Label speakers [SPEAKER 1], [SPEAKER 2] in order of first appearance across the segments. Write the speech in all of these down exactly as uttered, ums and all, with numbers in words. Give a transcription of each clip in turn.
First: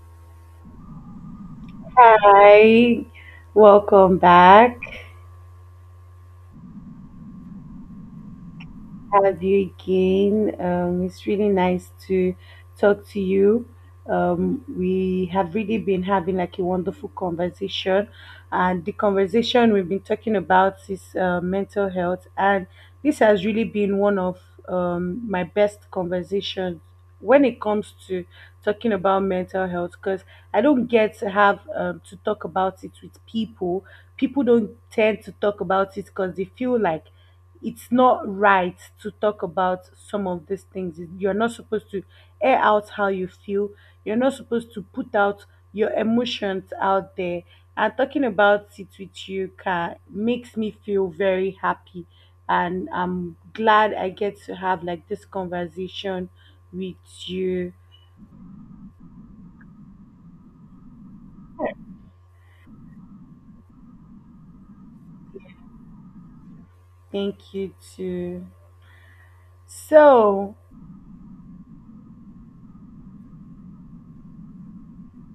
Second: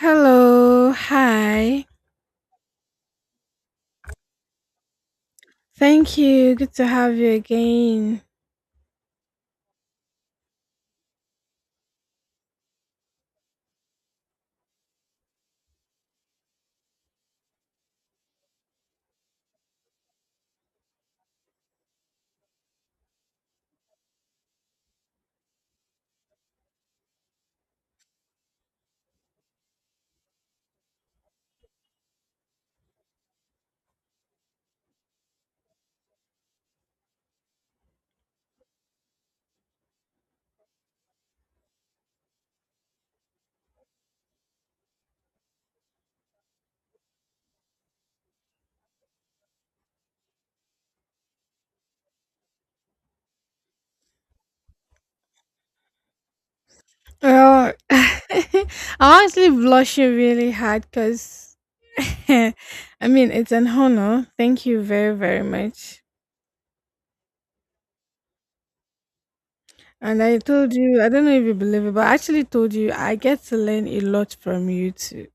[SPEAKER 1] Hello. Hi.
[SPEAKER 2] Hi, welcome back.
[SPEAKER 1] Thank you. Good to have you again.
[SPEAKER 2] Have you again. Um, it's really nice to talk to you. Um, we have really been having like a wonderful conversation, and the conversation we've been talking about is uh, mental health, and this has really been one of um, my best conversations when it comes to talking about mental health because I don't get to have um, to talk about it with people. People don't tend to talk about it because they feel like it's not right to talk about some of these things. You're not supposed to air out how you feel. You're not supposed to put out your emotions out there. And talking about it with you can makes me feel very happy, and I'm glad I get to have like this conversation with
[SPEAKER 1] Well,
[SPEAKER 2] you.
[SPEAKER 1] I'm honestly blushing really hard because, I mean, it's an honor. Thank you very, very much.
[SPEAKER 2] Thank you too.
[SPEAKER 1] And I
[SPEAKER 2] So
[SPEAKER 1] told you, I don't know if you believe it, but I actually told you I get to learn a lot from you too.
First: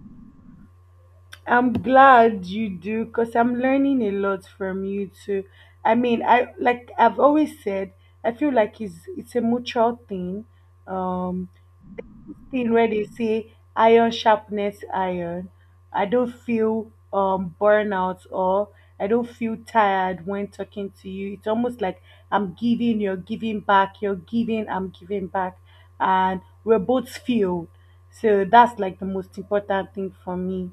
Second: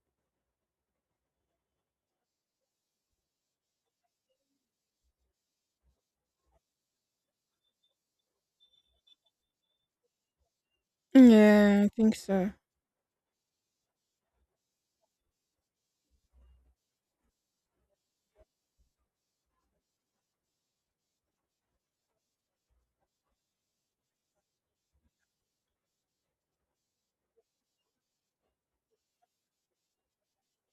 [SPEAKER 2] I'm glad you do because I'm learning a lot from you too. I mean, I like I've always said, I feel like it's it's a mutual thing. Um,
[SPEAKER 1] Yeah, I think so.
[SPEAKER 2] Thing where they say iron sharpness iron. I don't feel um burnout or I don't feel tired when talking to you. It's almost like I'm giving, you're giving back, you're giving, I'm giving back, and we're both filled. So that's like the most important thing for me.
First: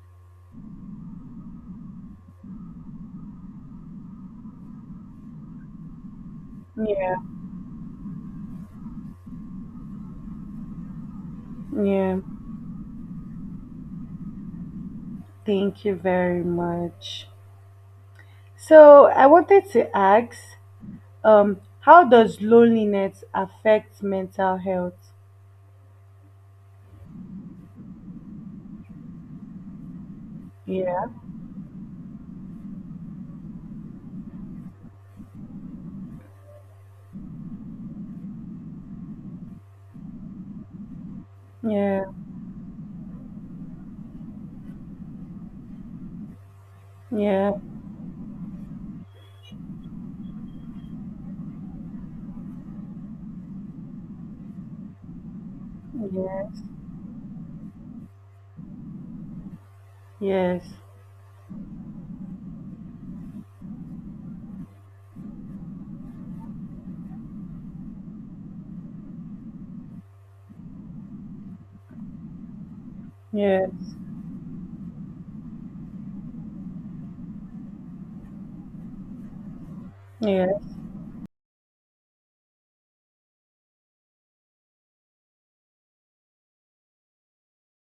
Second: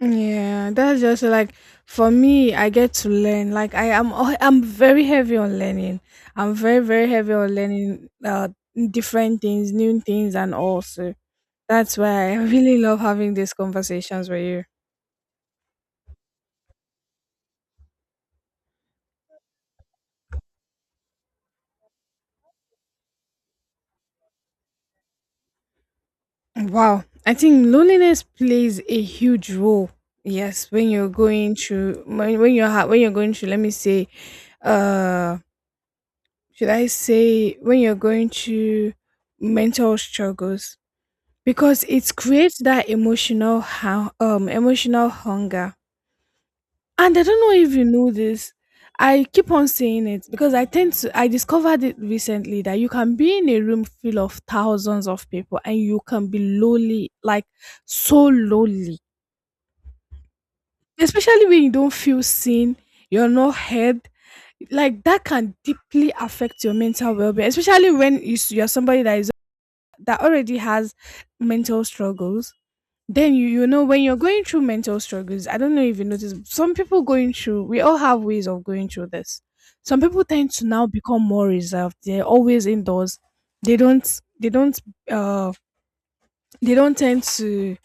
[SPEAKER 1] Yeah, that's just like for me, I get to learn. Like I am al- I'm very heavy on learning. I'm very, very
[SPEAKER 2] Yeah.
[SPEAKER 1] heavy on learning uh different things, new things, and also that's
[SPEAKER 2] Yeah,
[SPEAKER 1] why I really love having these conversations with you.
[SPEAKER 2] thank you very much. So, I wanted to ask, um, how does loneliness affect mental health?
[SPEAKER 1] Wow. I think loneliness plays a huge role. Yes, when
[SPEAKER 2] Yeah,
[SPEAKER 1] you're going through when, when you're ha- when you're going through, let me say, uh should I say, when you're going through mental struggles, because
[SPEAKER 2] yeah,
[SPEAKER 1] it creates that emotional hu- um emotional hunger. And I don't
[SPEAKER 2] yeah,
[SPEAKER 1] know if you know this. I keep on saying it because I tend to I discovered it recently that you can be in a room full of thousands of people and you can be
[SPEAKER 2] yeah,
[SPEAKER 1] lonely, like, so lonely,
[SPEAKER 2] yes,
[SPEAKER 1] especially when you don't feel seen, you're not heard. Like, that can deeply affect your mental well-being, especially when you s- you're somebody that is that already has mental struggles. then you you
[SPEAKER 2] yes,
[SPEAKER 1] know when you're going through mental struggles, I don't know if you notice, some people going through, we all have ways of going through this. Some people tend
[SPEAKER 2] yes,
[SPEAKER 1] to now become more reserved, they're always indoors. they don't they don't uh they don't tend to,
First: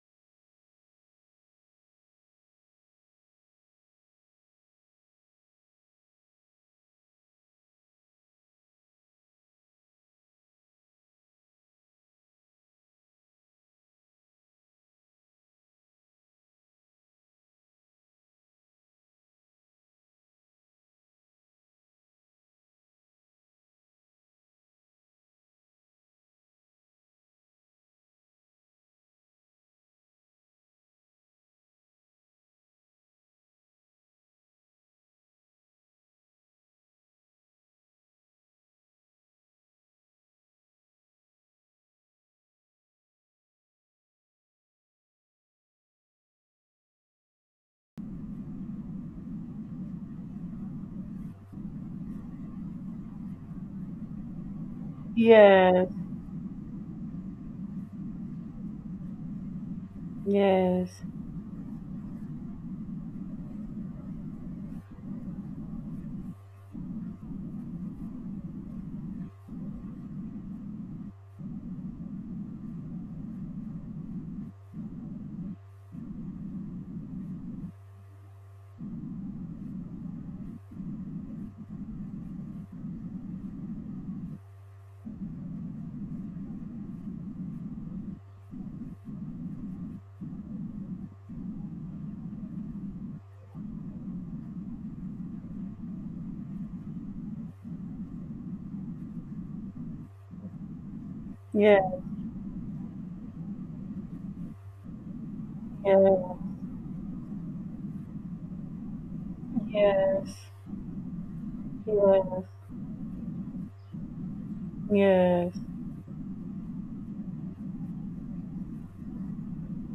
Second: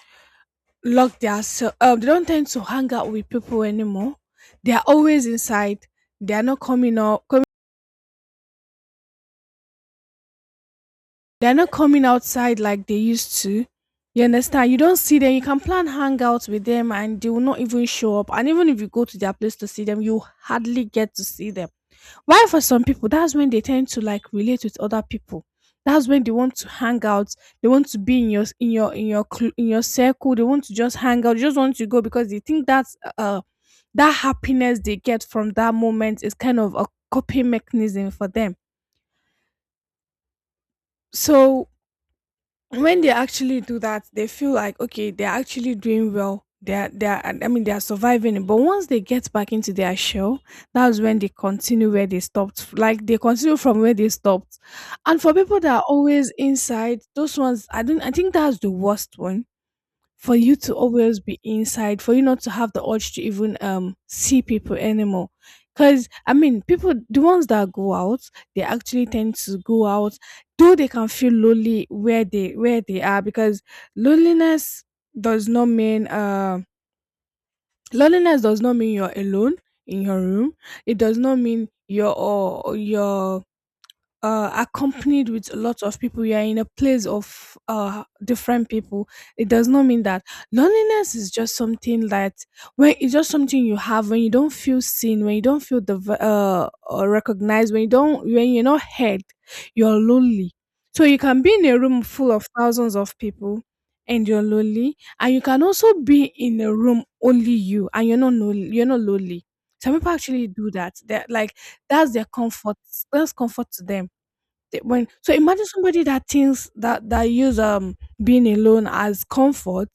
[SPEAKER 1] lock their se- um they don't tend to hang out with people anymore. They are always inside. they are not coming out coming They're not coming outside like they used to. You understand? You don't see them. You can plan hangouts with them and they will not even show up. And even if you go to their place to see them, you hardly get to see them. Why, for some people, that's when they tend to, like, relate with other people. That's when they want to hang out. They want to be in your in your in your cl- in your circle. They want to just hang out. They just want to go because they think that's, uh that happiness they get from that moment is kind of a coping mechanism for them. So when they actually do that, they feel like, okay, they're actually doing well. They're they're, I mean, they're surviving it. But once they get back into their shell, that's when they continue where they stopped. Like, they continue from where they stopped. And for people that are
[SPEAKER 2] yes,
[SPEAKER 1] always inside, those ones, I don't I think that's the worst one, for you to
[SPEAKER 2] yes,
[SPEAKER 1] always be inside, for you not to have the urge to even um see people anymore. 'Cause, I mean, people the ones that go out, they actually tend to go out, though they can feel lonely where they where they are, because loneliness does not mean uh loneliness does not mean you're alone in your room. It does not mean you're, or you're, uh, accompanied with a lot of people, you are in a place of, uh, different people. It does not mean that loneliness is just something that, when it's just something you have, when you don't feel seen, when you don't feel the uh, uh, recognized, when you don't when you're not heard, you're lonely. So you
[SPEAKER 2] yeah, yeah, yes, yes, yes,
[SPEAKER 1] can be in
[SPEAKER 2] yeah,
[SPEAKER 1] a
[SPEAKER 2] yes, yeah,
[SPEAKER 1] room full of thousands of people and you're lonely, and you can also
[SPEAKER 2] yeah,
[SPEAKER 1] be
[SPEAKER 2] yeah,
[SPEAKER 1] in a room, only you, and you're not lonely, you're not lonely. Some people actually do that. They're like, that's their comfort. That's comfort to them. Th- When so imagine somebody that thinks that that use, um being alone as comfort,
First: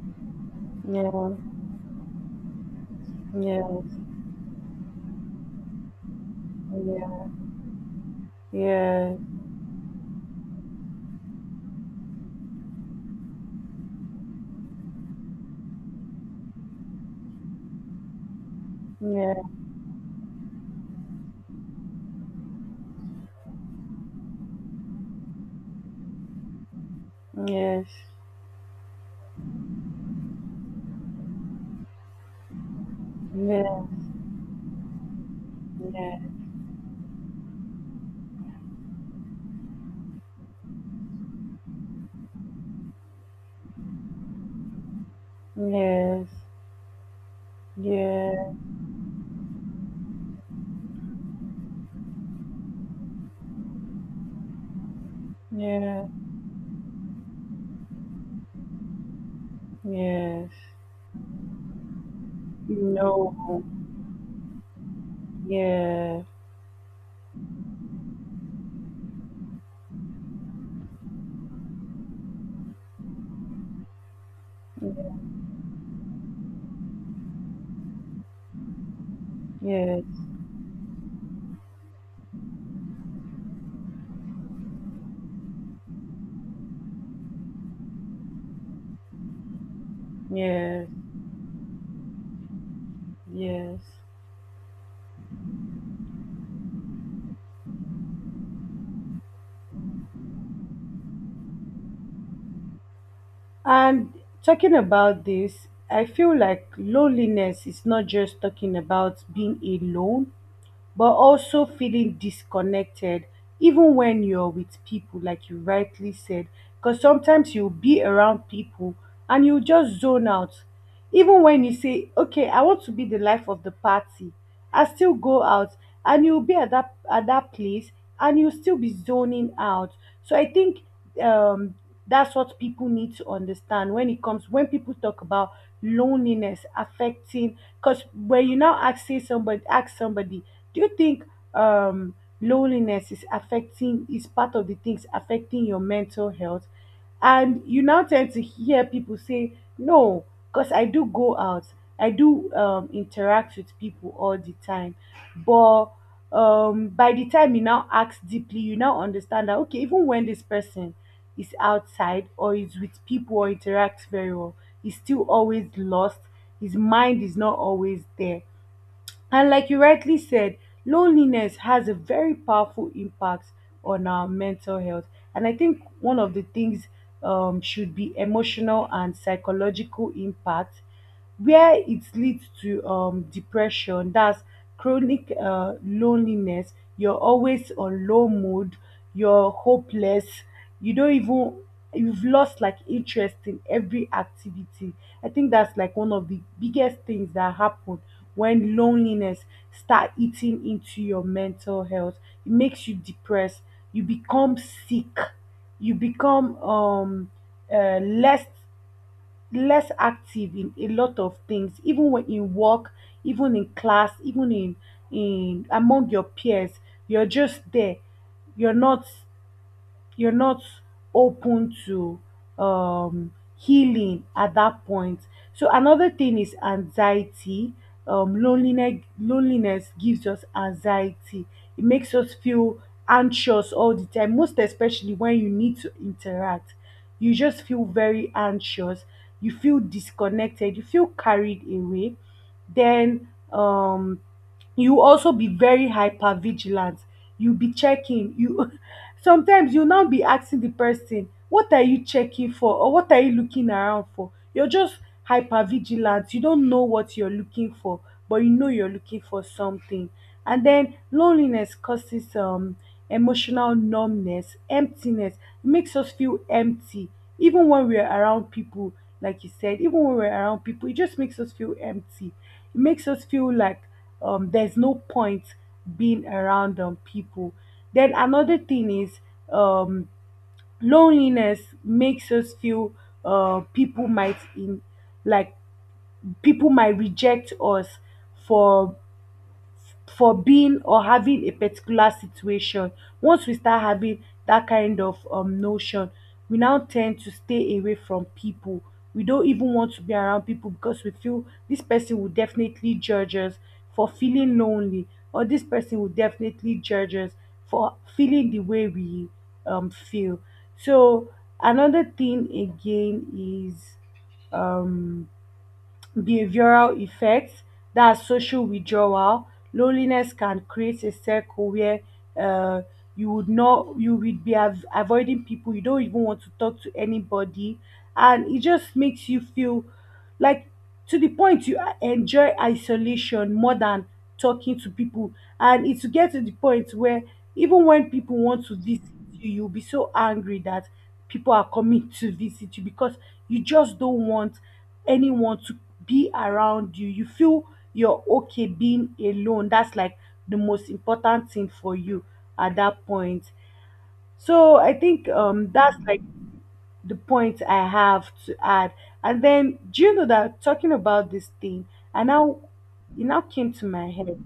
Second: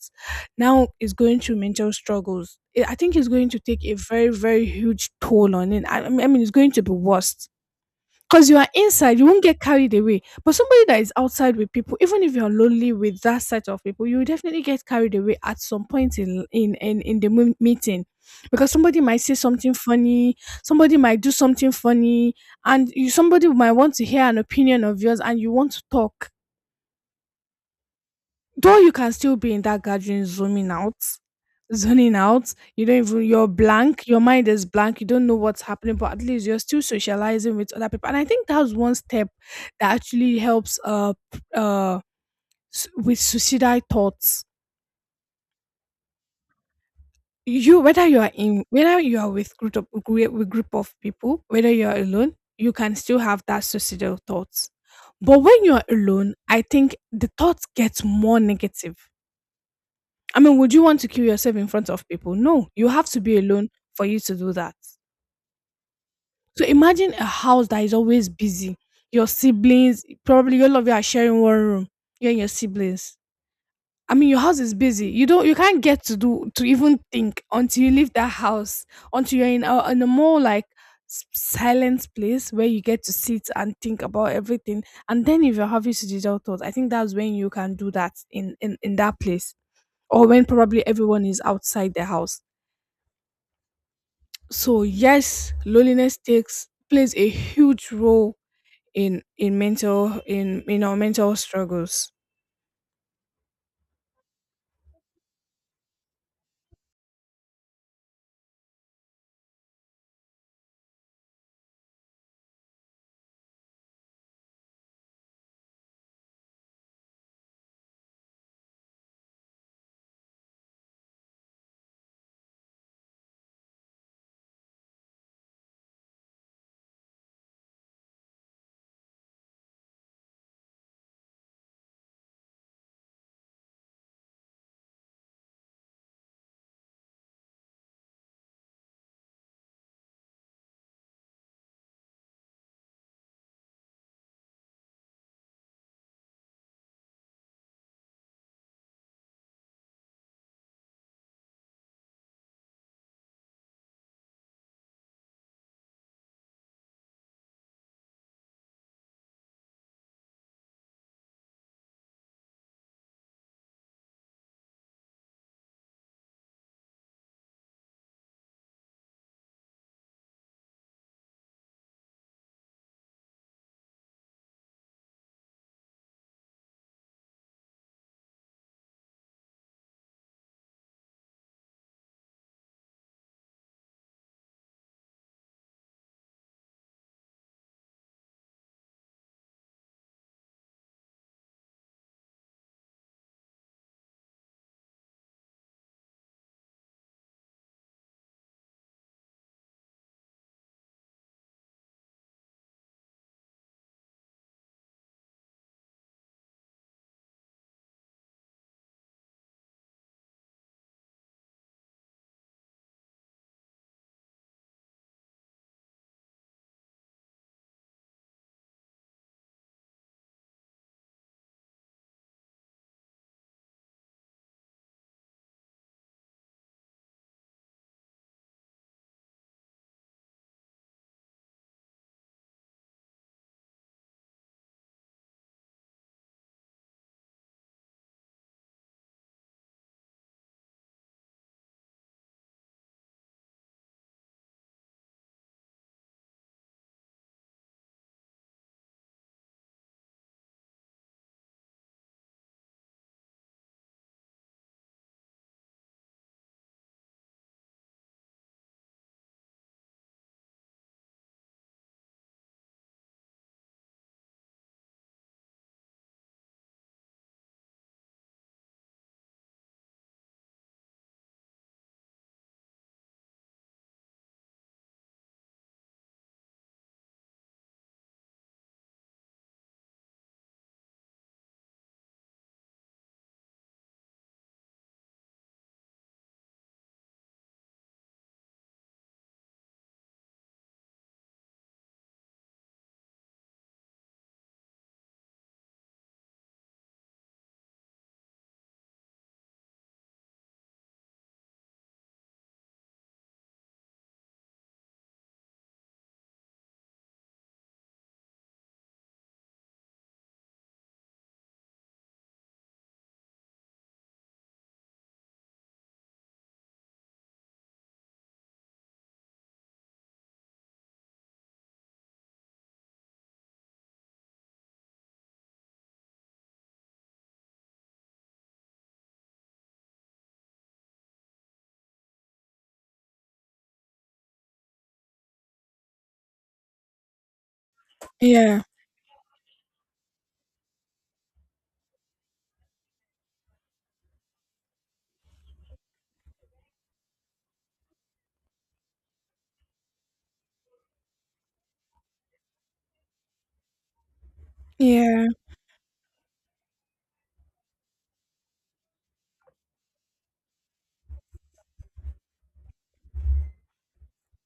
[SPEAKER 1] now is going through mental struggles. I I think it's going to take a very, very huge toll on it. I, I mean, it's going to be worse because you are inside, you won't get carried away, but somebody that is outside with people, even if you're lonely with that set of people, you will definitely get carried away at some point, in in in, in the mo- meeting, because somebody might say something funny, somebody might do something funny, and you somebody might want to hear an opinion of yours and you want to talk.
[SPEAKER 2] yes,
[SPEAKER 1] Though you can still be in that gathering, zooming out, zoning out, you don't even, you're
[SPEAKER 2] yeah,
[SPEAKER 1] blank, your mind is blank, you don't know what's happening, but
[SPEAKER 2] yeah,
[SPEAKER 1] at least you're still socializing with other people. And I think that's one step that actually helps, uh p- uh s- with suicidal thoughts.
[SPEAKER 2] yes,
[SPEAKER 1] You whether you are
[SPEAKER 2] yeah.
[SPEAKER 1] in whether you are with group of, gre- with group of people, whether you are alone, you can still have that suicidal thoughts. But when you're
[SPEAKER 2] Yeah,
[SPEAKER 1] alone, I think the thoughts get more negative. I
[SPEAKER 2] yes.
[SPEAKER 1] mean, would you want to kill yourself in front of people? No, you have to be
[SPEAKER 2] No,
[SPEAKER 1] alone for you to do that.
[SPEAKER 2] yeah,
[SPEAKER 1] So imagine a house that is always busy. Your siblings, probably all of you are sharing one room. You and your siblings. I mean, your house is busy. You don't, you can't get to do to even think until you leave that house. Until you're in a, in
[SPEAKER 2] yes,
[SPEAKER 1] a more like, s- silent place where you get to sit and think about everything. And then if you're having suicidal thoughts, I think that's when you can do that in in in that place, or when probably
[SPEAKER 2] yes,
[SPEAKER 1] everyone is outside the house.
[SPEAKER 2] yes.
[SPEAKER 1] So yes, loneliness takes plays a huge role in in mental in in our mental struggles.
[SPEAKER 2] And talking about this, I feel like loneliness is not just talking about being alone, but also feeling disconnected even when you're with people, like you rightly said, because sometimes you'll be around people and you just zone out. Even when you say okay, I want to be the life of the party, I still go out, and you'll be at that at that place, and you'll still be zoning out. So I think um that's what people need to understand when it comes when people talk about loneliness affecting. Because when you now ask say somebody ask somebody, do you think um, loneliness is affecting, is part of the things affecting your mental health? And you now tend to hear people say, no, because I do go out, I do um, interact with people all the time. But um, by the time you now ask deeply, you now understand that, okay, even when this person is outside or is with people or interacts very well, he's still always lost. His mind is not always there. And like you rightly said, loneliness has a very powerful impact on our mental health. And I think one of the things um, should be emotional and psychological impact, where it leads to um, depression, that's chronic uh, loneliness. You're always on low mood, you're hopeless, you don't even, you've lost like interest in every activity. I think that's like one of the biggest things that happen when loneliness start eating into your mental health. It makes you depressed, you become sick, you become um uh, less less active in a lot of things, even when in work, even in class, even in in among your peers. You're just there, you're not you're not open to um healing at that point. So another thing is anxiety. Um, loneliness loneliness gives us anxiety. It makes us feel anxious all the time, most especially when you need to interact. You just feel very anxious. You feel disconnected. You feel carried away. Then um, you also be very hyper vigilant. You be checking. You sometimes you now be asking the person, what are you checking for, or what are you looking around for? You're just hyper vigilant, you don't know what you're looking for, but you know you're looking for something. And then loneliness causes um emotional numbness, emptiness. It makes us feel empty even when we're around people. Like you said, even when we're around people, it just makes us feel empty. It makes us feel like um, there's no point being around um, people. Then another thing is um, loneliness makes us feel uh, people might in like people might reject us for for being or having a particular situation. Once we start having that kind of um, notion, we now tend to stay away from people. We don't even want to be around people because we feel this person will definitely judge us for feeling lonely, or this person will definitely judge us for feeling the way we um, feel. So, another thing again is um, behavioral effects, that's social withdrawal. Loneliness can create a circle where uh, you would not, you would be av- avoiding people. You don't even want to talk to anybody, and it just makes you feel like to the point you a- enjoy isolation more than talking to people. And it will get to the point where even when people
[SPEAKER 1] Yeah.
[SPEAKER 2] want to visit you, you'll be so angry that people are coming to visit you because you just don't want anyone to be around you. You feel you're okay being alone. That's like the most important thing for you at that point. So I
[SPEAKER 1] Yeah.
[SPEAKER 2] think um that's like the point I have to add. And then, do you know that talking about this thing, I now it now came to my head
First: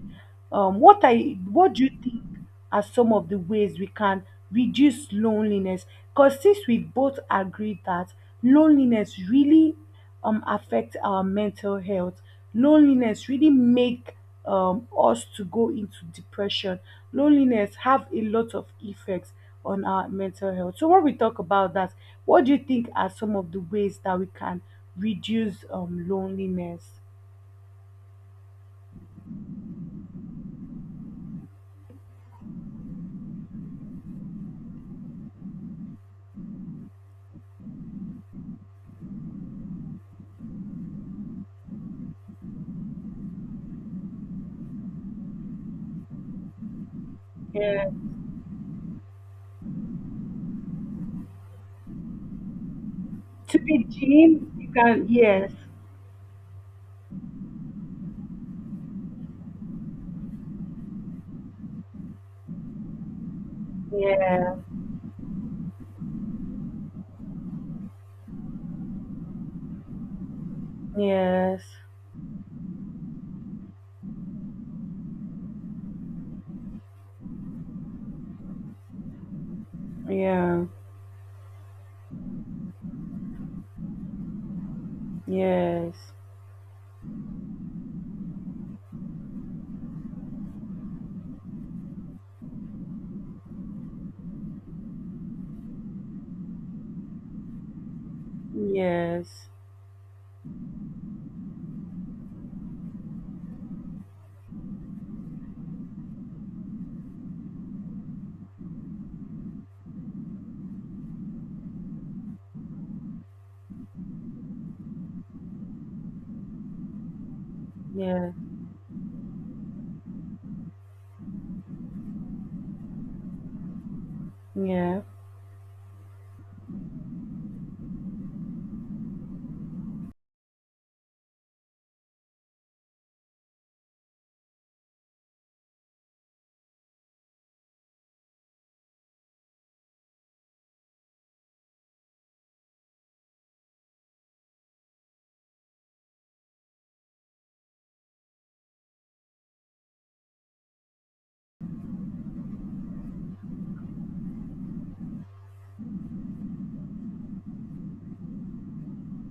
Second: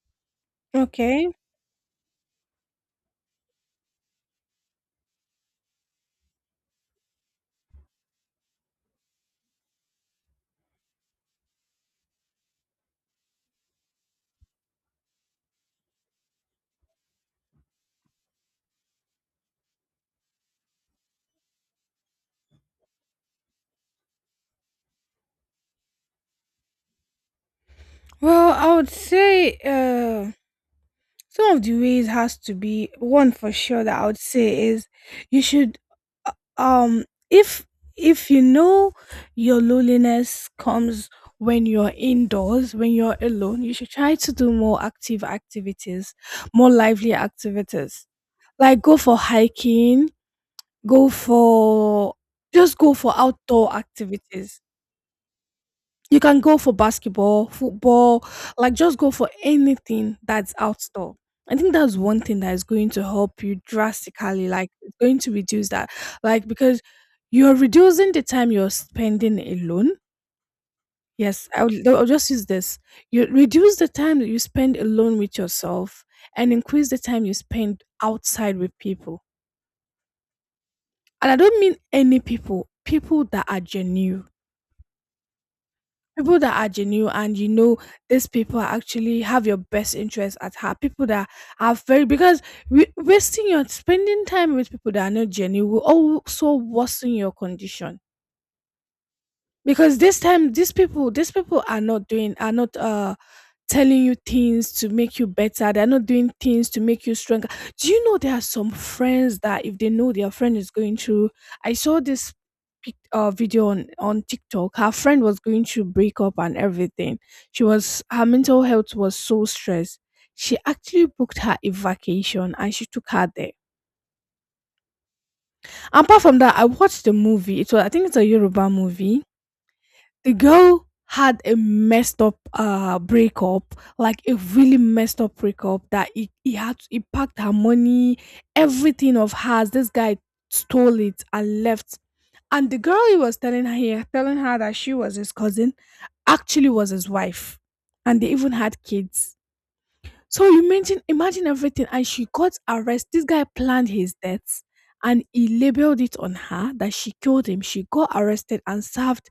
[SPEAKER 2] um, what
[SPEAKER 1] Okay.
[SPEAKER 2] I what do you think are some of the ways we can reduce loneliness? Because since we both agree that loneliness really um affects our mental health, loneliness really make um us to go into depression. Loneliness have a lot of effects on our mental health. So when we talk about that, what do you think are some of the ways that we can reduce um loneliness?
[SPEAKER 1] Well, I would say, uh some of the ways has to be one, for sure, that I would say is, you should, uh, um if if you know your loneliness comes when you're indoors, when you're alone. You should try to do more active activities, more lively
[SPEAKER 2] Yeah.
[SPEAKER 1] activities. Like, go for hiking, go for just go for
[SPEAKER 2] To
[SPEAKER 1] outdoor
[SPEAKER 2] be Jean,
[SPEAKER 1] activities.
[SPEAKER 2] you can, yes.
[SPEAKER 1] You can go for basketball, football, like, just go for anything that's outdoor. I think that's one thing that is going to help you drastically,
[SPEAKER 2] Yeah.
[SPEAKER 1] like, it's going to reduce that. Like, because you're reducing the time you're spending alone. Yes,
[SPEAKER 2] Yes.
[SPEAKER 1] I'll, I'll just use this. You reduce the time that you spend alone with yourself and increase the time you spend outside with people.
[SPEAKER 2] Yeah.
[SPEAKER 1] And I don't mean any people, people that are genuine.
[SPEAKER 2] Yes.
[SPEAKER 1] People that are genuine, and you know these people are actually have your best interest at heart. People that are very because we, wasting your spending time with people that are not genuine will also worsen your condition,
[SPEAKER 2] Yes.
[SPEAKER 1] because this time these people these people are not doing are not uh telling you things to make you better. They're not doing things to make you stronger. Do you know there are some friends that if they know their friend is going through, I saw this pic- uh, video on on TikTok. Her friend was going through breakup and everything. She was her
[SPEAKER 2] Yeah.
[SPEAKER 1] mental health was so stressed. She actually booked her a vacation and she took her there.
[SPEAKER 2] Yeah.
[SPEAKER 1] Apart from that, I watched the movie. It was I think it's a Yoruba movie. The girl had a messed up, uh breakup, like a really messed up breakup, that he, he had he packed her money, everything of hers. This guy stole it and left. And the girl he was telling her here telling her that she was his cousin, actually was his wife, and they even had kids. So, you mention imagine everything. And she got arrested. This guy planned his death and he labeled it on her that she killed him. She got arrested and served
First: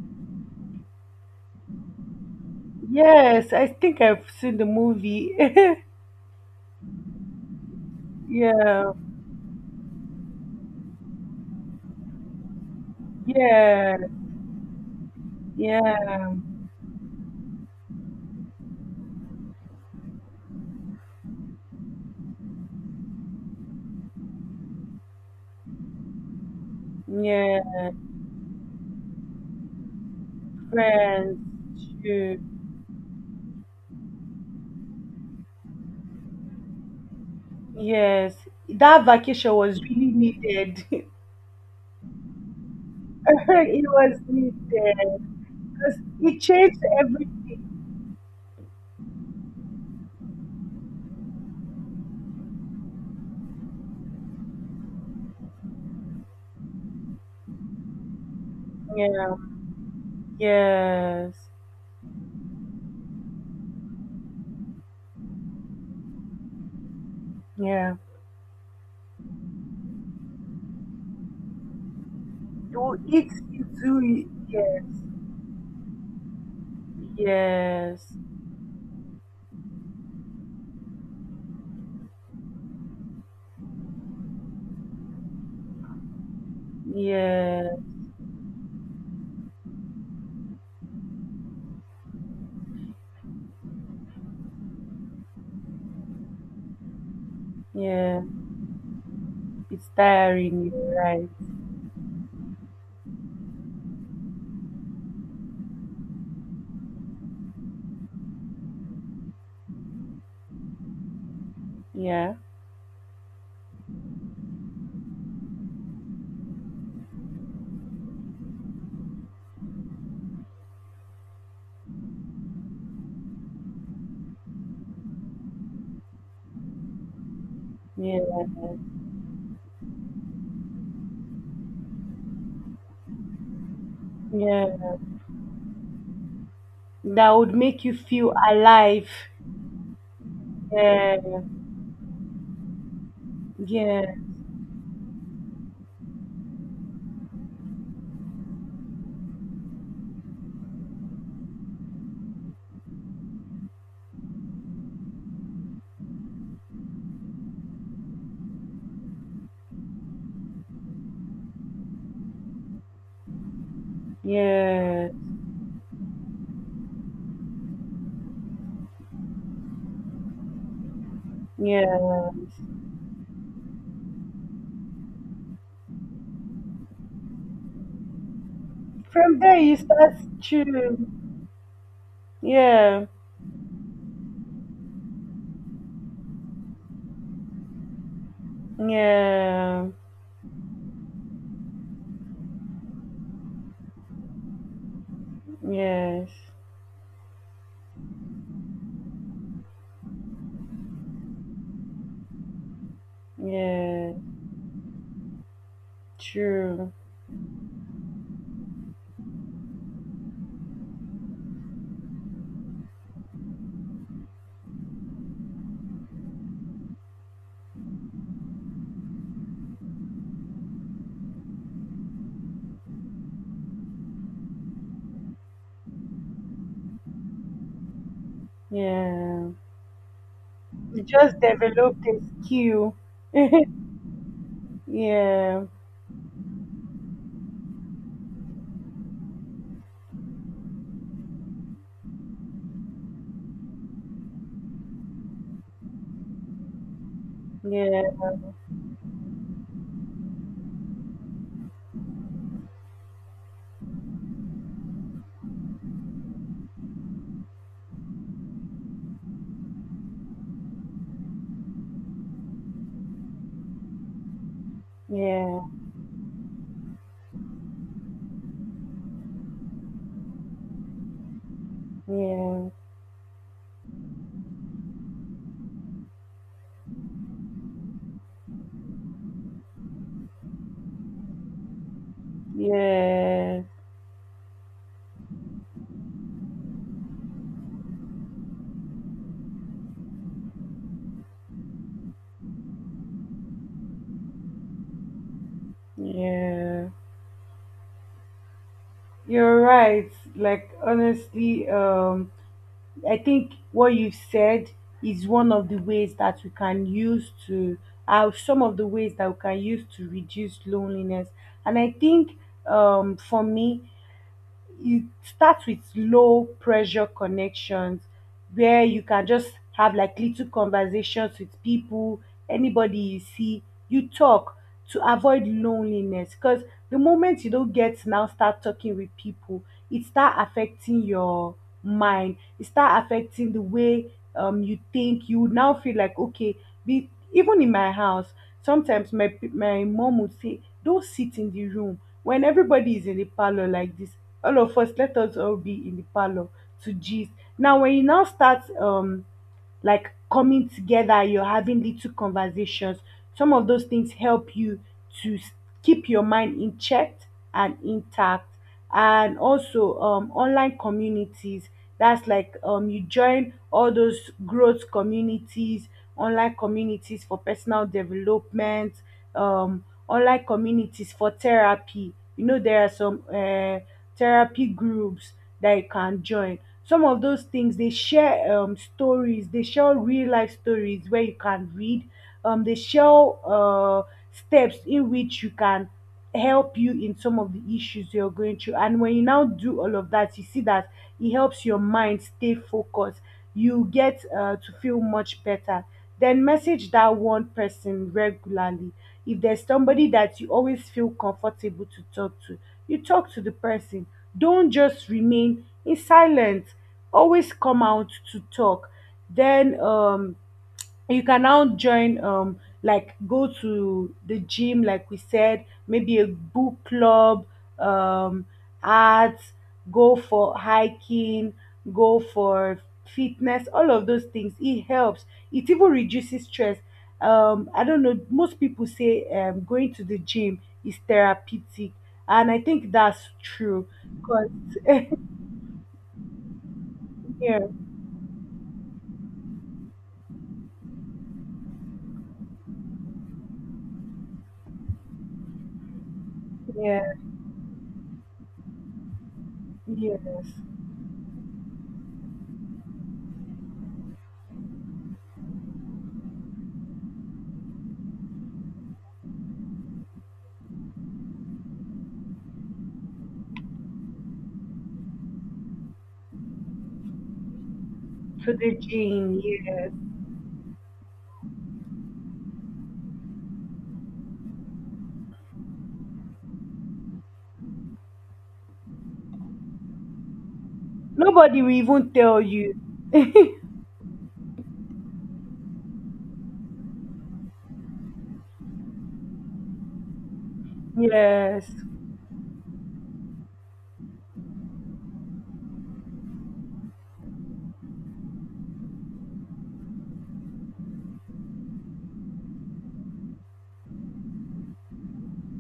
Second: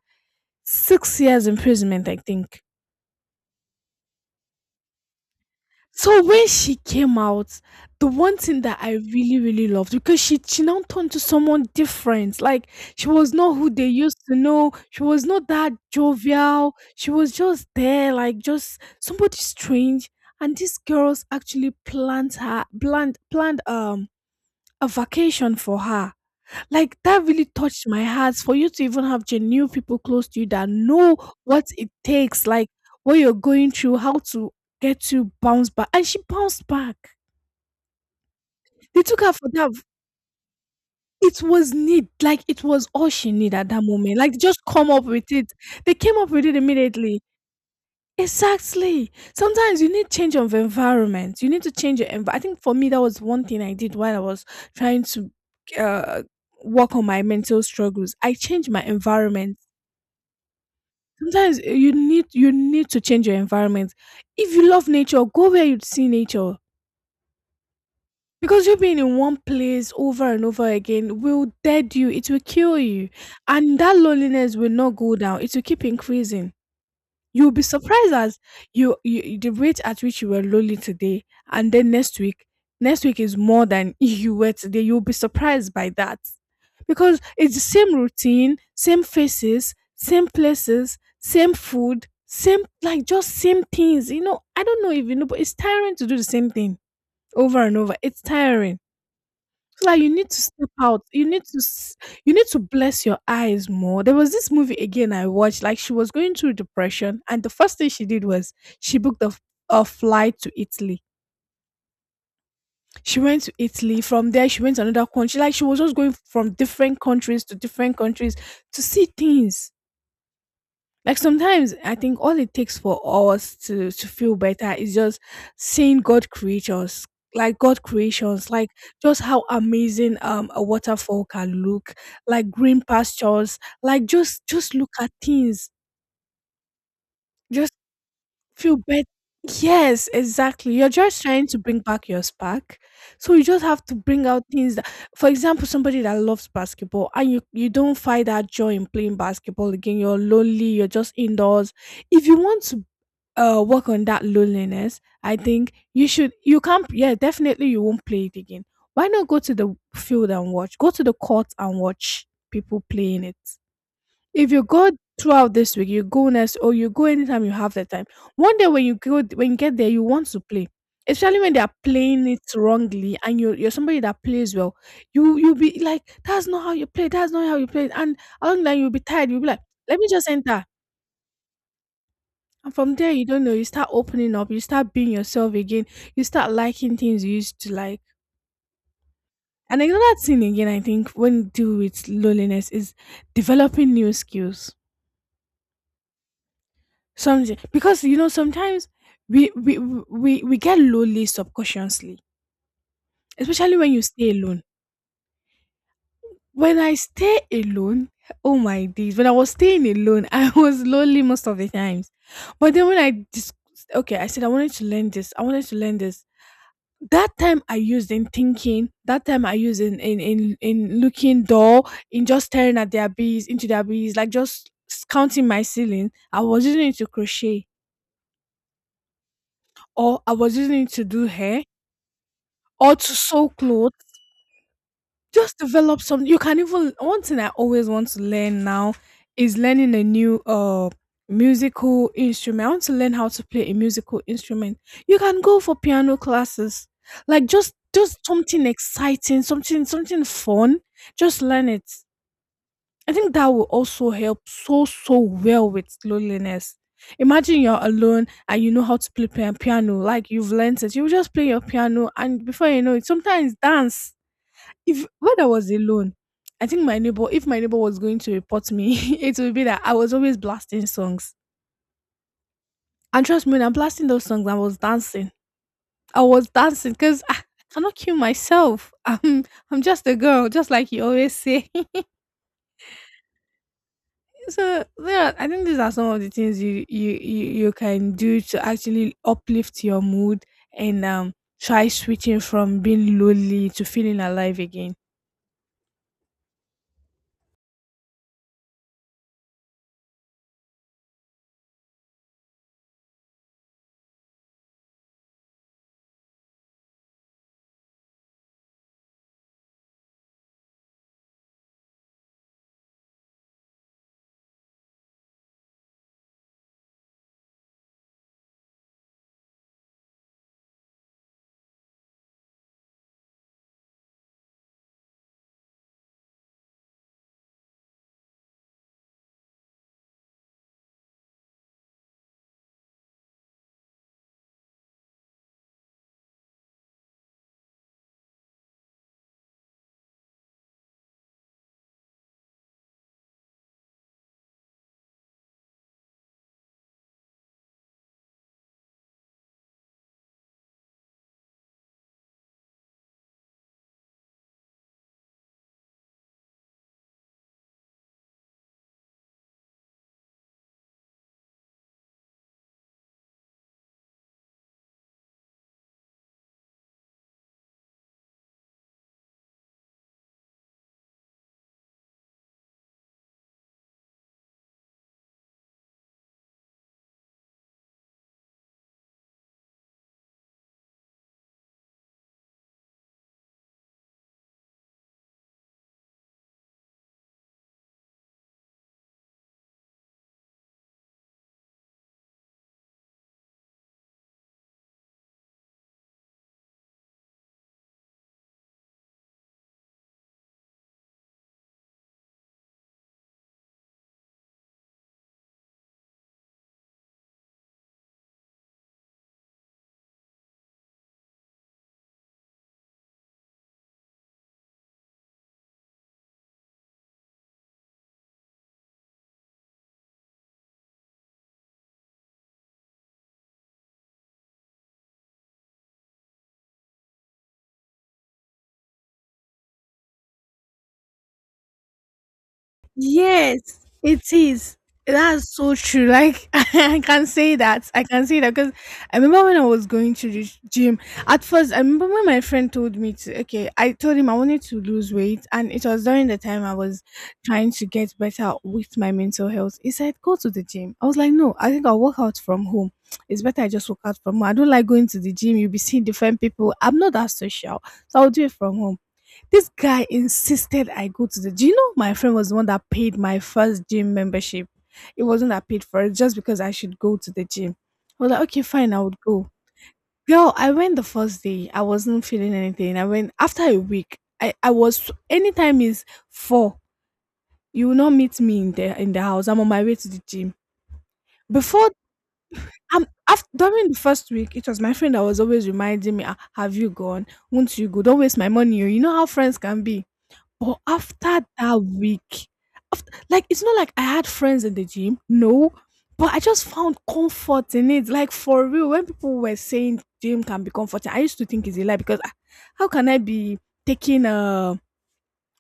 [SPEAKER 1] six years imprisonment, I think.
[SPEAKER 2] Yes. I think I've seen the movie.
[SPEAKER 1] So when she came out, the one thing that I
[SPEAKER 2] Yeah.
[SPEAKER 1] really, really loved, because she she now turned to someone different. Like, she was not who they
[SPEAKER 2] Yeah.
[SPEAKER 1] used to know. She was not that
[SPEAKER 2] Yeah.
[SPEAKER 1] jovial. She was just there, like, just somebody strange. And these girls actually planned her planned planned um a vacation for her. Like, that really
[SPEAKER 2] Yeah.
[SPEAKER 1] touched my heart, for you to even have genuine people close to you that know
[SPEAKER 2] Friends.
[SPEAKER 1] what it
[SPEAKER 2] True.
[SPEAKER 1] takes, like, what you're going through, how to get you bounce back. And she bounced back.
[SPEAKER 2] Yes.
[SPEAKER 1] They
[SPEAKER 2] That
[SPEAKER 1] took her for
[SPEAKER 2] vacation
[SPEAKER 1] that.
[SPEAKER 2] was really needed.
[SPEAKER 1] It was need, like it was all she needed at that
[SPEAKER 2] It
[SPEAKER 1] moment.
[SPEAKER 2] was
[SPEAKER 1] Like, they just
[SPEAKER 2] needed
[SPEAKER 1] come up with it. They
[SPEAKER 2] because
[SPEAKER 1] came up
[SPEAKER 2] it
[SPEAKER 1] with it
[SPEAKER 2] changed
[SPEAKER 1] immediately.
[SPEAKER 2] everything.
[SPEAKER 1] Exactly. Sometimes you need change of environment. You need to change your environment. I think for me, that was one thing I did while I was trying to, uh, work on my mental struggles. I changed my
[SPEAKER 2] Yeah.
[SPEAKER 1] environment.
[SPEAKER 2] Yes.
[SPEAKER 1] Sometimes, eh, you need you need to change your environment. If you love nature, go where you'd see nature.
[SPEAKER 2] Yeah.
[SPEAKER 1] Because you being in one place over and over again will dead you. It will kill
[SPEAKER 2] You
[SPEAKER 1] you.
[SPEAKER 2] eat
[SPEAKER 1] And that
[SPEAKER 2] into it.
[SPEAKER 1] loneliness will
[SPEAKER 2] Yes.
[SPEAKER 1] not go down. It will keep increasing. You'll be
[SPEAKER 2] Yes.
[SPEAKER 1] surprised as you, you the rate at which you were lonely today, and then next week, next week is more than you were today. You'll be surprised by that because it's the
[SPEAKER 2] Yeah,
[SPEAKER 1] same routine, same faces, same places, same food, same like just same things. You know, I don't know if you know, but it's tiring to do the same thing over and over. It's
[SPEAKER 2] yeah,
[SPEAKER 1] tiring. So
[SPEAKER 2] it's
[SPEAKER 1] like you need to step
[SPEAKER 2] tiring, you're
[SPEAKER 1] out. You
[SPEAKER 2] right.
[SPEAKER 1] need to s- you need to bless your eyes more. There was this movie again I watched. Like she was going through depression, and the first thing she did was she booked a, f- a flight to Italy.
[SPEAKER 2] Yeah,
[SPEAKER 1] She went to Italy. From there, she went to another country. Like she was just going from different countries to different countries to see things. Like sometimes I think all it takes for us to to feel better is just seeing God creatures, like God
[SPEAKER 2] yeah,
[SPEAKER 1] creations, like just how amazing um a waterfall can look, like green pastures, like just just look
[SPEAKER 2] yeah.
[SPEAKER 1] at things,
[SPEAKER 2] That would
[SPEAKER 1] just
[SPEAKER 2] make you feel
[SPEAKER 1] feel better.
[SPEAKER 2] alive.
[SPEAKER 1] Yes, exactly. You're just
[SPEAKER 2] Yeah,
[SPEAKER 1] trying to bring back your spark. So you just have to
[SPEAKER 2] yeah,
[SPEAKER 1] bring out things that, for example, somebody that loves basketball and you, you don't find that joy in playing basketball again. You're lonely, you're just indoors. If you want to uh work on that loneliness, I think you should, you can't, yeah, definitely you won't play it again. Why not go to the field and watch, go to the court and watch people playing it? If you go
[SPEAKER 2] yeah,
[SPEAKER 1] throughout this week, you go next, or you go anytime you have the time, one day when you go, when you get there, you want to play, especially when they are playing
[SPEAKER 2] yeah.
[SPEAKER 1] it wrongly and you're, you're somebody that plays well. You you'll be like, that's not how you play, that's not how you play. And along the line, you'll be tired,
[SPEAKER 2] From
[SPEAKER 1] you'll be
[SPEAKER 2] there,
[SPEAKER 1] like,
[SPEAKER 2] you
[SPEAKER 1] let me
[SPEAKER 2] start,
[SPEAKER 1] just enter.
[SPEAKER 2] true.
[SPEAKER 1] And from
[SPEAKER 2] Yeah,
[SPEAKER 1] there, you don't know, you start opening up, you start being yourself again, you start liking things you used to like. And
[SPEAKER 2] yeah,
[SPEAKER 1] another thing again, I think when you deal with loneliness is developing new skills.
[SPEAKER 2] yes,
[SPEAKER 1] Something, because you know sometimes we we we, we get lonely subconsciously, especially when you
[SPEAKER 2] yeah,
[SPEAKER 1] stay alone. When
[SPEAKER 2] true.
[SPEAKER 1] I stay alone, oh my days! When I was staying alone, I was lonely most of the times. But then when I just, okay, I said I wanted to learn this, I wanted to learn this, that time I used in thinking, that time I used in in in, in looking dull, in just staring at their bees, into their bees, like just s- counting my ceiling. I was using it to crochet,
[SPEAKER 2] Yeah,
[SPEAKER 1] or I was using it
[SPEAKER 2] you
[SPEAKER 1] to do
[SPEAKER 2] just
[SPEAKER 1] hair,
[SPEAKER 2] developed a
[SPEAKER 1] or
[SPEAKER 2] skill.
[SPEAKER 1] to
[SPEAKER 2] Yeah,
[SPEAKER 1] sew clothes. Just develop some, you can even, one thing I always want to learn now is learning a new uh musical instrument. I want to learn how to play a musical instrument. You can go for piano classes. Like just
[SPEAKER 2] yeah,
[SPEAKER 1] just something exciting, something something fun. Just learn it. I think that will also help so so well with loneliness. Imagine you're alone and you know how to play pia- piano, like you've learned it. You just play your piano, and before you know it, sometimes dance. If when I
[SPEAKER 2] yeah,
[SPEAKER 1] was alone, I think my neighbor, if my neighbor was going to report me, it would be that I was always blasting songs.
[SPEAKER 2] yeah,
[SPEAKER 1] And trust me, when I'm blasting those songs, I was dancing. I was dancing because I, I cannot kill myself. I'm, I'm just a girl, just like you always say.
[SPEAKER 2] yeah,
[SPEAKER 1] So yeah, I think these are some of the things you you you, you can do to actually uplift your mood and um try switching from being lonely to feeling alive again.
[SPEAKER 2] yeah. You're right. Like honestly, um, I think what you said is one of the ways that we can use to uh, some of the ways that we can use to reduce loneliness. And I think um, for me, it starts with low pressure connections where you can just have like little conversations with people, anybody you see, you talk to avoid loneliness. Because the moment you don't get now start talking with people, it start affecting your mind. It start affecting the way um you think. You would now feel like okay, be even in my house, sometimes my my mom would say, don't sit in the room. When everybody is in the parlor like this, all of us, let us all be in the parlour to gist. Now when you now start um like coming together, you're having little conversations. Some of those things help you to s- keep your mind in check and intact. And also, um, online communities, that's like um, you join all those growth communities, online communities for personal development, um, online communities for therapy. You know, there are some uh, therapy groups that you can join. Some of those things, they share um, stories, they share real life stories where you can read, um, they share uh, steps in which you can help you in some of the issues you're going through. And when you now do all of that, you see that it helps your mind stay focused, you get uh, to feel much better. Then message that one person regularly. If there's somebody that you always feel comfortable to talk to, you talk to the person, don't just remain in silence. Always come out to talk. Then um you can now join um like go to the gym like we said, maybe a book club, um art, go for hiking, go for fitness. All of those things, it helps, it even reduces stress. um I don't know, most people say um going to the gym is therapeutic, and I think that's
[SPEAKER 1] Yes,
[SPEAKER 2] true
[SPEAKER 1] it is.
[SPEAKER 2] because
[SPEAKER 1] That's so true. Like I can say
[SPEAKER 2] yeah,
[SPEAKER 1] that. I can say that because I remember when I was going to the gym. At first, I remember when my friend told me to. Okay, I told him I wanted to lose weight, and it was during the time I was
[SPEAKER 2] yeah,
[SPEAKER 1] trying to get better with my mental health. He said, "Go
[SPEAKER 2] yes,
[SPEAKER 1] to the gym." I was like, "No, I think I'll work out from home. It's better I just work out from home. I don't like going to the gym. You'll be seeing different people. I'm not that social, so I'll do it from home." This guy insisted I go to the, do you know my friend was the one that paid my first gym membership? It wasn't that paid for it just because I should go to the gym. I was like,
[SPEAKER 2] to
[SPEAKER 1] okay,
[SPEAKER 2] the
[SPEAKER 1] fine, I would
[SPEAKER 2] gym,
[SPEAKER 1] go.
[SPEAKER 2] yes,
[SPEAKER 1] Girl, I went the first day. I wasn't feeling anything. I went after a week. I, I was anytime is four. You will not meet me in the in the house. I'm on my way to the gym.
[SPEAKER 2] nobody will
[SPEAKER 1] Before,
[SPEAKER 2] even tell you.
[SPEAKER 1] um after, during the first week, it was my friend that was always reminding me, "Ah, have you gone? Won't you go? Don't waste my money, oh." You know how friends can be. But after
[SPEAKER 2] Yes,
[SPEAKER 1] that week, after, like it's not like I had friends in the gym, no, but I just found comfort in it. Like for real, when people were saying gym can be comforting, I used to think it's a lie because I, how can I be taking a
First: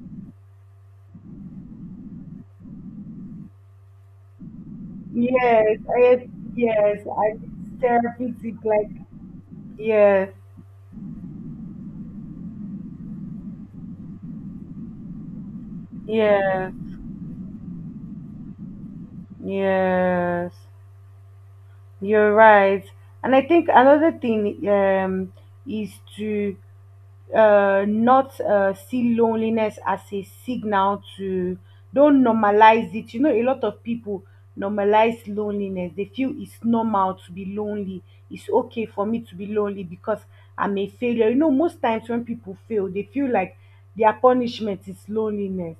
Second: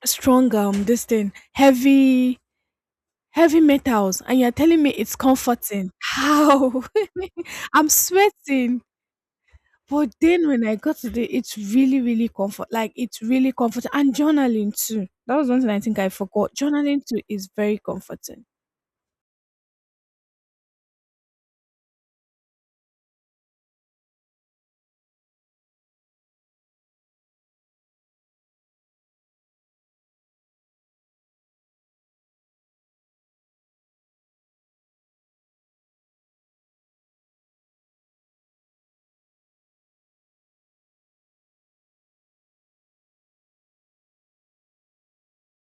[SPEAKER 1] strong um this thing, heavy heavy metals, and you're telling me it's
[SPEAKER 2] yes,
[SPEAKER 1] comforting?
[SPEAKER 2] I,
[SPEAKER 1] How?
[SPEAKER 2] yes, I
[SPEAKER 1] I'm
[SPEAKER 2] therapeutic
[SPEAKER 1] sweating.
[SPEAKER 2] like,
[SPEAKER 1] But
[SPEAKER 2] yeah,
[SPEAKER 1] then when I got to the, it's really, really comfort. Like it's really comforting, and journaling too. That was one thing I think I forgot.
[SPEAKER 2] yeah,
[SPEAKER 1] Journaling too is very comforting.
[SPEAKER 2] yes. You're right. And I think another thing um, is to uh, not uh, see loneliness as a signal to, don't normalize it. You know, a lot of people normalize loneliness. They feel it's normal to be lonely. It's okay for me to be lonely because I'm a failure. You know, most times when people fail, they feel like their punishment is loneliness.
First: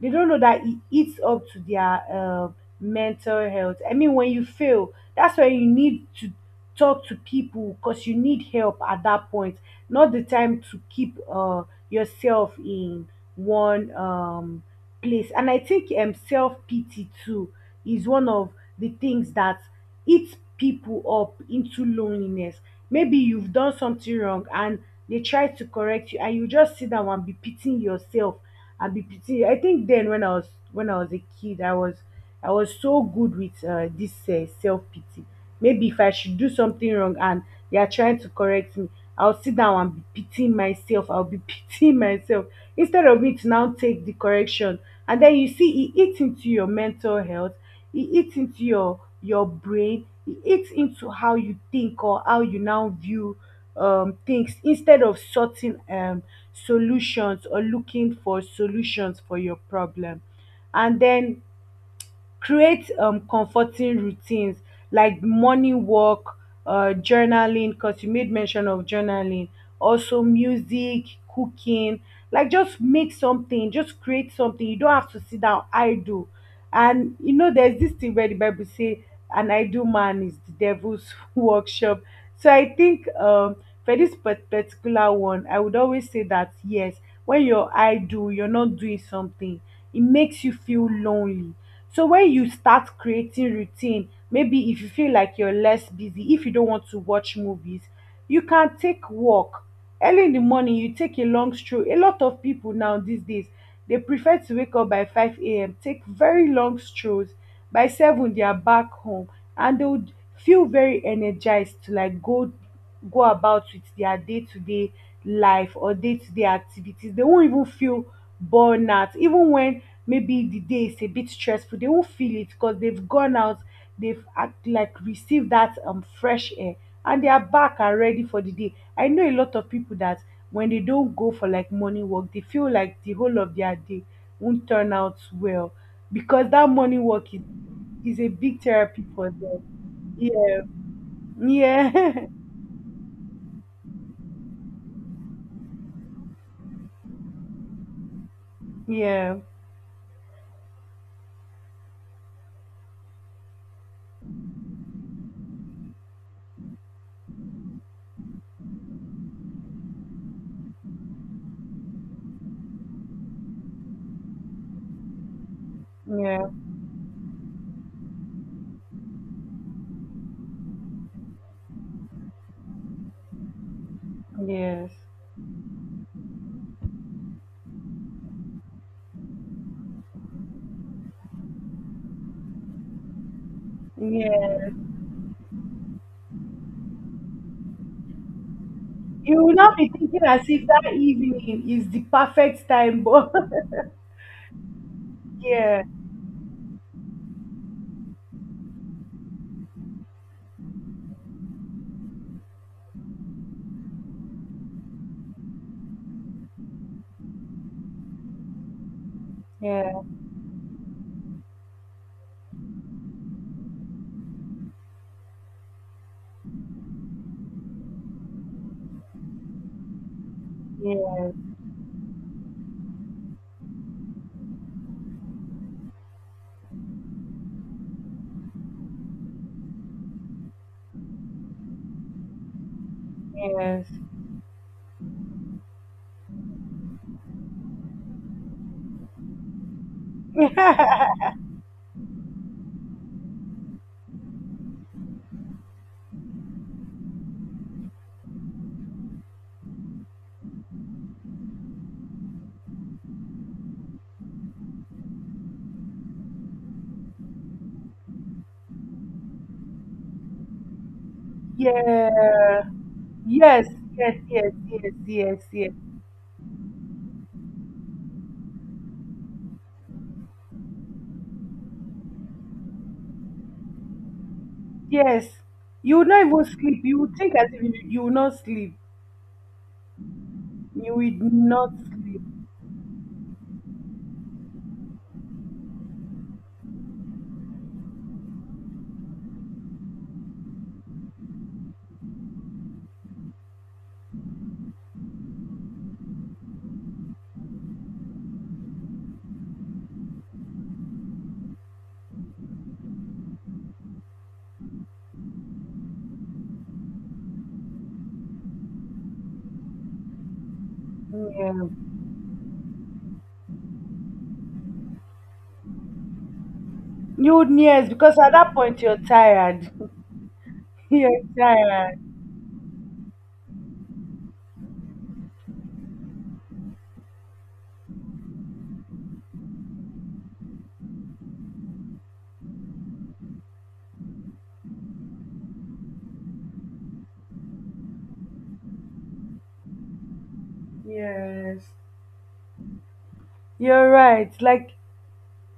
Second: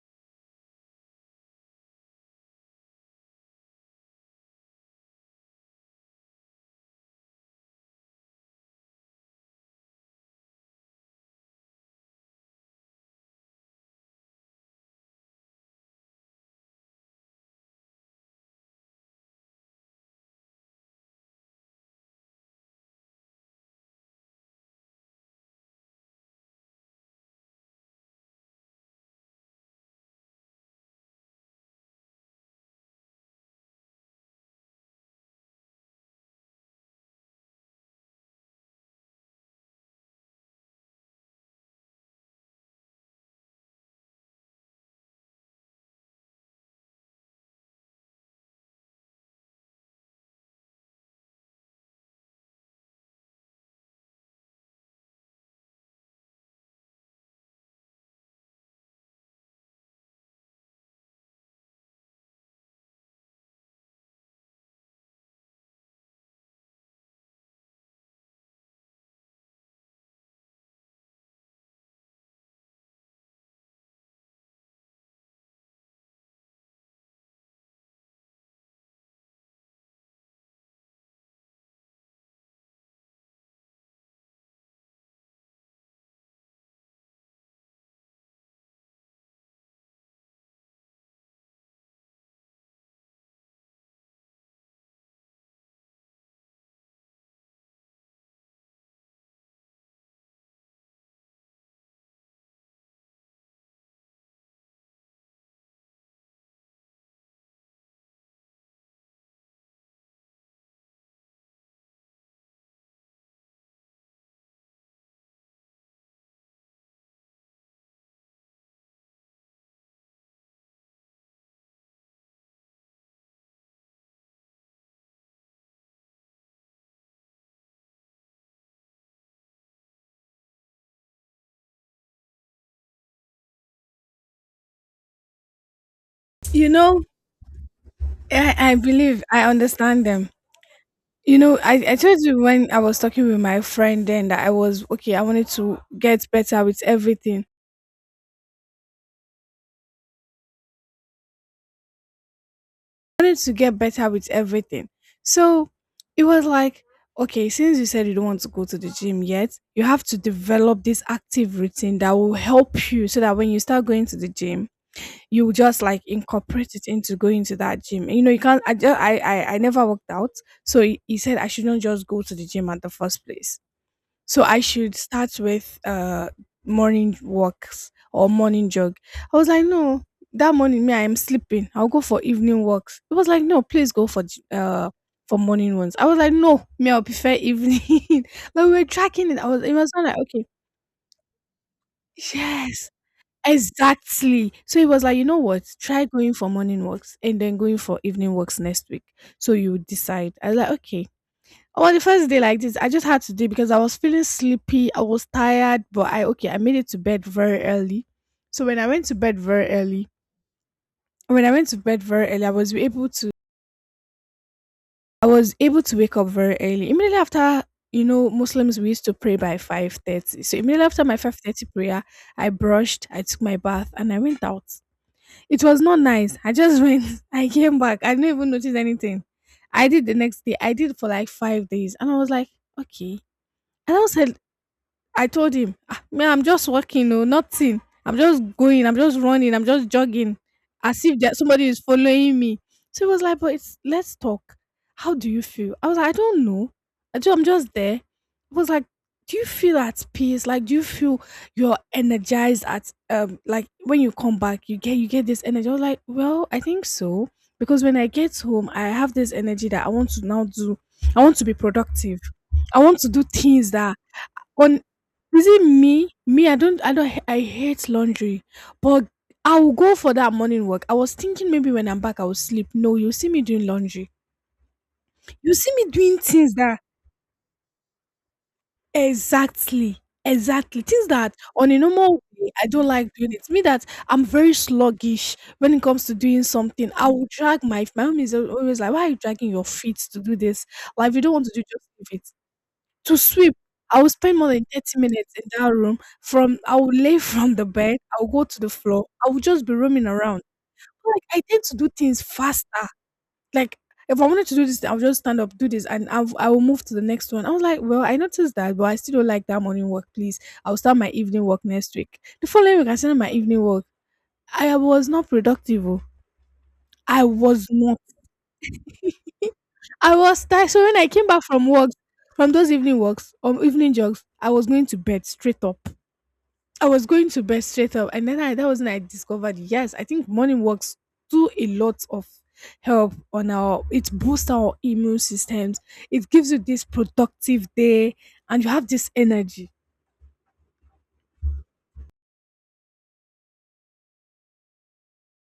[SPEAKER 2] They don't know that it eats up to their uh, mental health. I mean, when you fail, that's where you need to talk to people because you need help at that point. Not the time to keep uh, yourself in one um, place. And I think um, self pity too is one of the things that eats people up into loneliness. Maybe you've done something wrong and they try to correct you, and you just sit down and be pitying yourself and be pitying. I think then when I was when I was a kid, I was I was so good with uh, this uh, self pity. Maybe if I should do something wrong and they are trying to correct me, I'll sit down and be pitying myself. I'll be pitying myself instead of me to now take the correction. And then you see, it eats into your mental health, it eats into your your brain, it eats into how you think or how you now view um, things instead of sorting um, solutions or looking for solutions for your problem. And then create um comforting routines like morning walk, uh, journaling, because you made mention of journaling, also music, cooking. Like, just make something, just create something. You don't have to sit down idle, and you know, there's this thing where the Bible say an idle man is the devil's workshop. So I think um, for this part- particular one, I would always say that yes, when you're idle, you're not doing something, it makes you feel lonely. So when you start creating routine, maybe if you feel like you're less busy, if you don't want to watch movies, you can take walk early in the morning, you take a long stroll. A lot of people now these days, they prefer to wake up by five a.m., take very long strolls. By seven, they are back home, and they would feel very energized to like go go about with their day-to-day life or day-to-day activities. They won't even feel burnout even when maybe the day is a bit stressful. They won't feel it because they've gone out, they've act like received that um fresh air, and they are back and ready for the day. I know a lot of people that when they don't go for like morning work, they feel like the whole of their day won't turn out well because that
[SPEAKER 1] You know,
[SPEAKER 2] morning work is, is a
[SPEAKER 1] I,
[SPEAKER 2] big
[SPEAKER 1] I
[SPEAKER 2] therapy
[SPEAKER 1] believe
[SPEAKER 2] for
[SPEAKER 1] I
[SPEAKER 2] them.
[SPEAKER 1] understand them.
[SPEAKER 2] Yeah,
[SPEAKER 1] You know, I, I told
[SPEAKER 2] yeah,
[SPEAKER 1] you when I was talking with my friend then that I was okay. I wanted to get better with everything.
[SPEAKER 2] yeah,
[SPEAKER 1] I wanted to get better with everything. So it was like, okay, since you said you don't want to go to the gym yet, you have to develop this active routine that will help you so that when you start going to the gym, you just like
[SPEAKER 2] yeah,
[SPEAKER 1] incorporate it into going to that gym. And, you know, you can't. I just, I, I I never worked out, so he, he said I shouldn't just go to the gym at the first place. So I
[SPEAKER 2] yes.
[SPEAKER 1] should start with uh morning walks or morning jog. I was like, no, that morning me I am sleeping. I'll go for evening walks. It was like, no, please go for j-
[SPEAKER 2] Yeah,
[SPEAKER 1] uh for morning ones. I was like, no, me I'll prefer evening. Like we were tracking it.
[SPEAKER 2] you
[SPEAKER 1] I
[SPEAKER 2] will
[SPEAKER 1] was. It
[SPEAKER 2] not be
[SPEAKER 1] was not like
[SPEAKER 2] thinking as
[SPEAKER 1] okay,
[SPEAKER 2] if that evening is the perfect
[SPEAKER 1] yes.
[SPEAKER 2] time, but
[SPEAKER 1] Exactly. So he was like, you know what?
[SPEAKER 2] yeah,
[SPEAKER 1] Try going for morning walks and then going for evening walks next week. So you decide. I was like, okay. Well, the first day like this, I just had to do it because I was feeling sleepy. I was tired, but I okay, I made it to bed very early. So when I went to bed very
[SPEAKER 2] yeah,
[SPEAKER 1] early, when I went to bed very early, I was able to, I was able to wake up very early. Immediately after, you know, Muslims we used to pray by five thirty. So immediately after my
[SPEAKER 2] yeah,
[SPEAKER 1] five thirty prayer, I brushed, I took my bath, and I went out. It was not nice. I just went. I came back. I didn't even notice anything. I did the next day. I did for like five days, and I was like, okay.
[SPEAKER 2] yes,
[SPEAKER 1] And I was like. I told him, "Ah, man, I'm just walking, oh, nothing. I'm just going, I'm just running, I'm just jogging, as if that somebody is following me. So he was like, but it's, let's talk. How do you feel? I was like, I don't know. I ju- I'm just there. He was like, do you feel at peace? Like, do you feel you're energized at um like when you come back, you get you get this energy. I was like, well, I think so. Because when I get home, I have this energy that I want to now do. I want to be productive.
[SPEAKER 2] yeah.
[SPEAKER 1] I want to do
[SPEAKER 2] Yes,
[SPEAKER 1] things that
[SPEAKER 2] yes, yes,
[SPEAKER 1] on,
[SPEAKER 2] yes, yes,
[SPEAKER 1] is it
[SPEAKER 2] yes,
[SPEAKER 1] me? Me, I don't, I don't, h- I hate laundry, but I will go for that morning work. I was thinking maybe when I'm back, I will sleep. No, you see me doing laundry.
[SPEAKER 2] yes.
[SPEAKER 1] You see me
[SPEAKER 2] You will
[SPEAKER 1] doing
[SPEAKER 2] not even
[SPEAKER 1] things that,
[SPEAKER 2] sleep. You will think as if you, you will not sleep.
[SPEAKER 1] exactly, exactly,
[SPEAKER 2] You
[SPEAKER 1] things
[SPEAKER 2] will
[SPEAKER 1] that on
[SPEAKER 2] not
[SPEAKER 1] a normal
[SPEAKER 2] sleep.
[SPEAKER 1] way I don't like doing. It's me that I'm very sluggish when it comes to doing something. I will drag my, my mom is al- always like, why are you dragging your feet to do this? Like, if you don't want to do, just leave it. To sweep, I will spend more than thirty minutes in that room. From I will lay from the bed, I'll go to the floor, I will just be roaming around. Like I tend to do things faster. Like if I wanted to do this, I'll just stand up, do this, and I'll, I will move to the next one. I was like, well, I noticed that, but I still don't like that morning work. Please, I'll start my evening work
[SPEAKER 2] Yeah.
[SPEAKER 1] next week. The following week, I started my evening work. I was not productive, oh. I
[SPEAKER 2] You would,
[SPEAKER 1] was
[SPEAKER 2] yes,
[SPEAKER 1] not.
[SPEAKER 2] because at that point you're tired.
[SPEAKER 1] I was tired. So when I
[SPEAKER 2] You're
[SPEAKER 1] came back from work,
[SPEAKER 2] tired.
[SPEAKER 1] from those evening walks, um, evening jogs, I was going to bed straight up. I was going to bed straight up, and then I, that was when I discovered, yes, I think morning walks do a lot of help on our, it boosts our immune systems. It gives you this productive day, and you have this energy.
[SPEAKER 2] Yes. You're right. Like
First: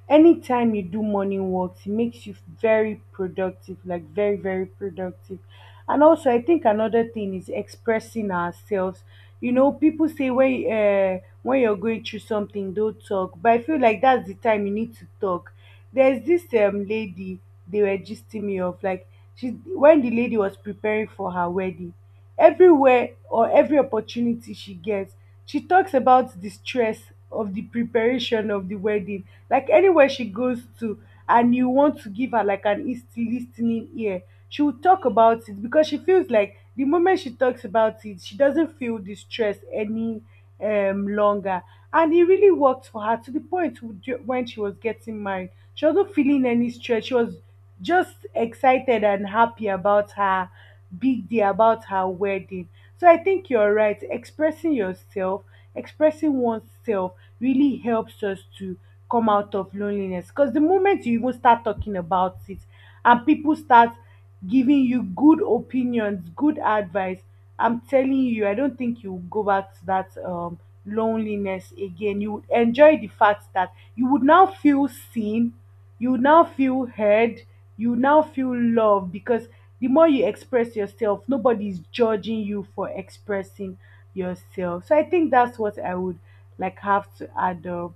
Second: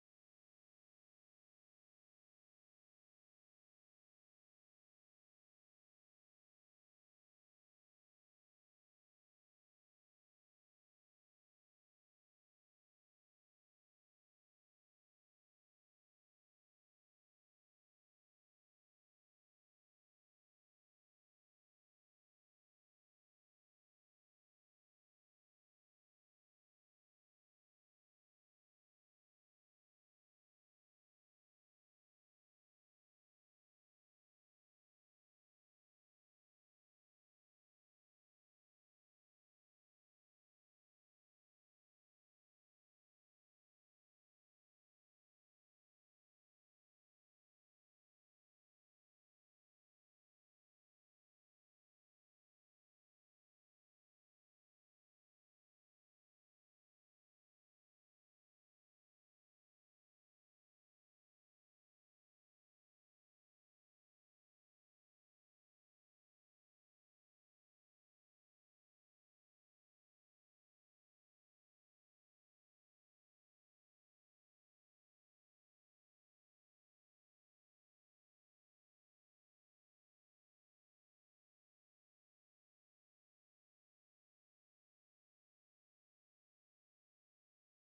[SPEAKER 2] anytime you do morning walks, it makes you very productive, like very, very productive. And also I think another thing is expressing ourselves. You know, people say when uh, when you're going through something don't talk, but I feel like that's the time you need to talk. There's this um lady, they were gisting me of, like, she, when the lady was preparing for her wedding, everywhere or every opportunity she gets, she talks about the stress of the preparation of the wedding. Like anywhere she goes to, and you want to give her like an east listening ear, she will talk about it because she feels like the moment she talks about it, she doesn't feel the stress any um longer. And it really worked for her to the point w- when she was getting married. She wasn't feeling any stress. She was just excited and happy about her big day, about her wedding. So I think you're right. Expressing yourself, expressing oneself really helps us to come out of loneliness. Because the moment you even start talking about it and people start giving you good opinions, good advice, I'm telling you, I don't think you will go back to that um, loneliness again. You would enjoy the fact that you would now feel seen, you would now feel heard, you would now feel loved, because the more you express yourself, nobody's judging you for expressing yourself. So I think that's what I would like have to add up.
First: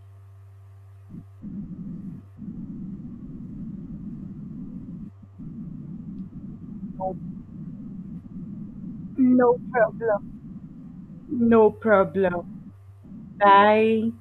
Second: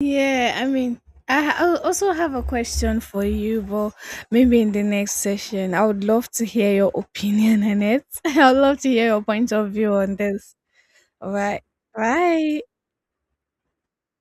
[SPEAKER 1] Yeah, I mean, I ha- I'll also have a question for you, but maybe in the next session. I would love to hear your opinion on it. I'd love to hear your point
[SPEAKER 2] No
[SPEAKER 1] of view on
[SPEAKER 2] problem.
[SPEAKER 1] this. All right.
[SPEAKER 2] No problem.
[SPEAKER 1] Bye.
[SPEAKER 2] Bye.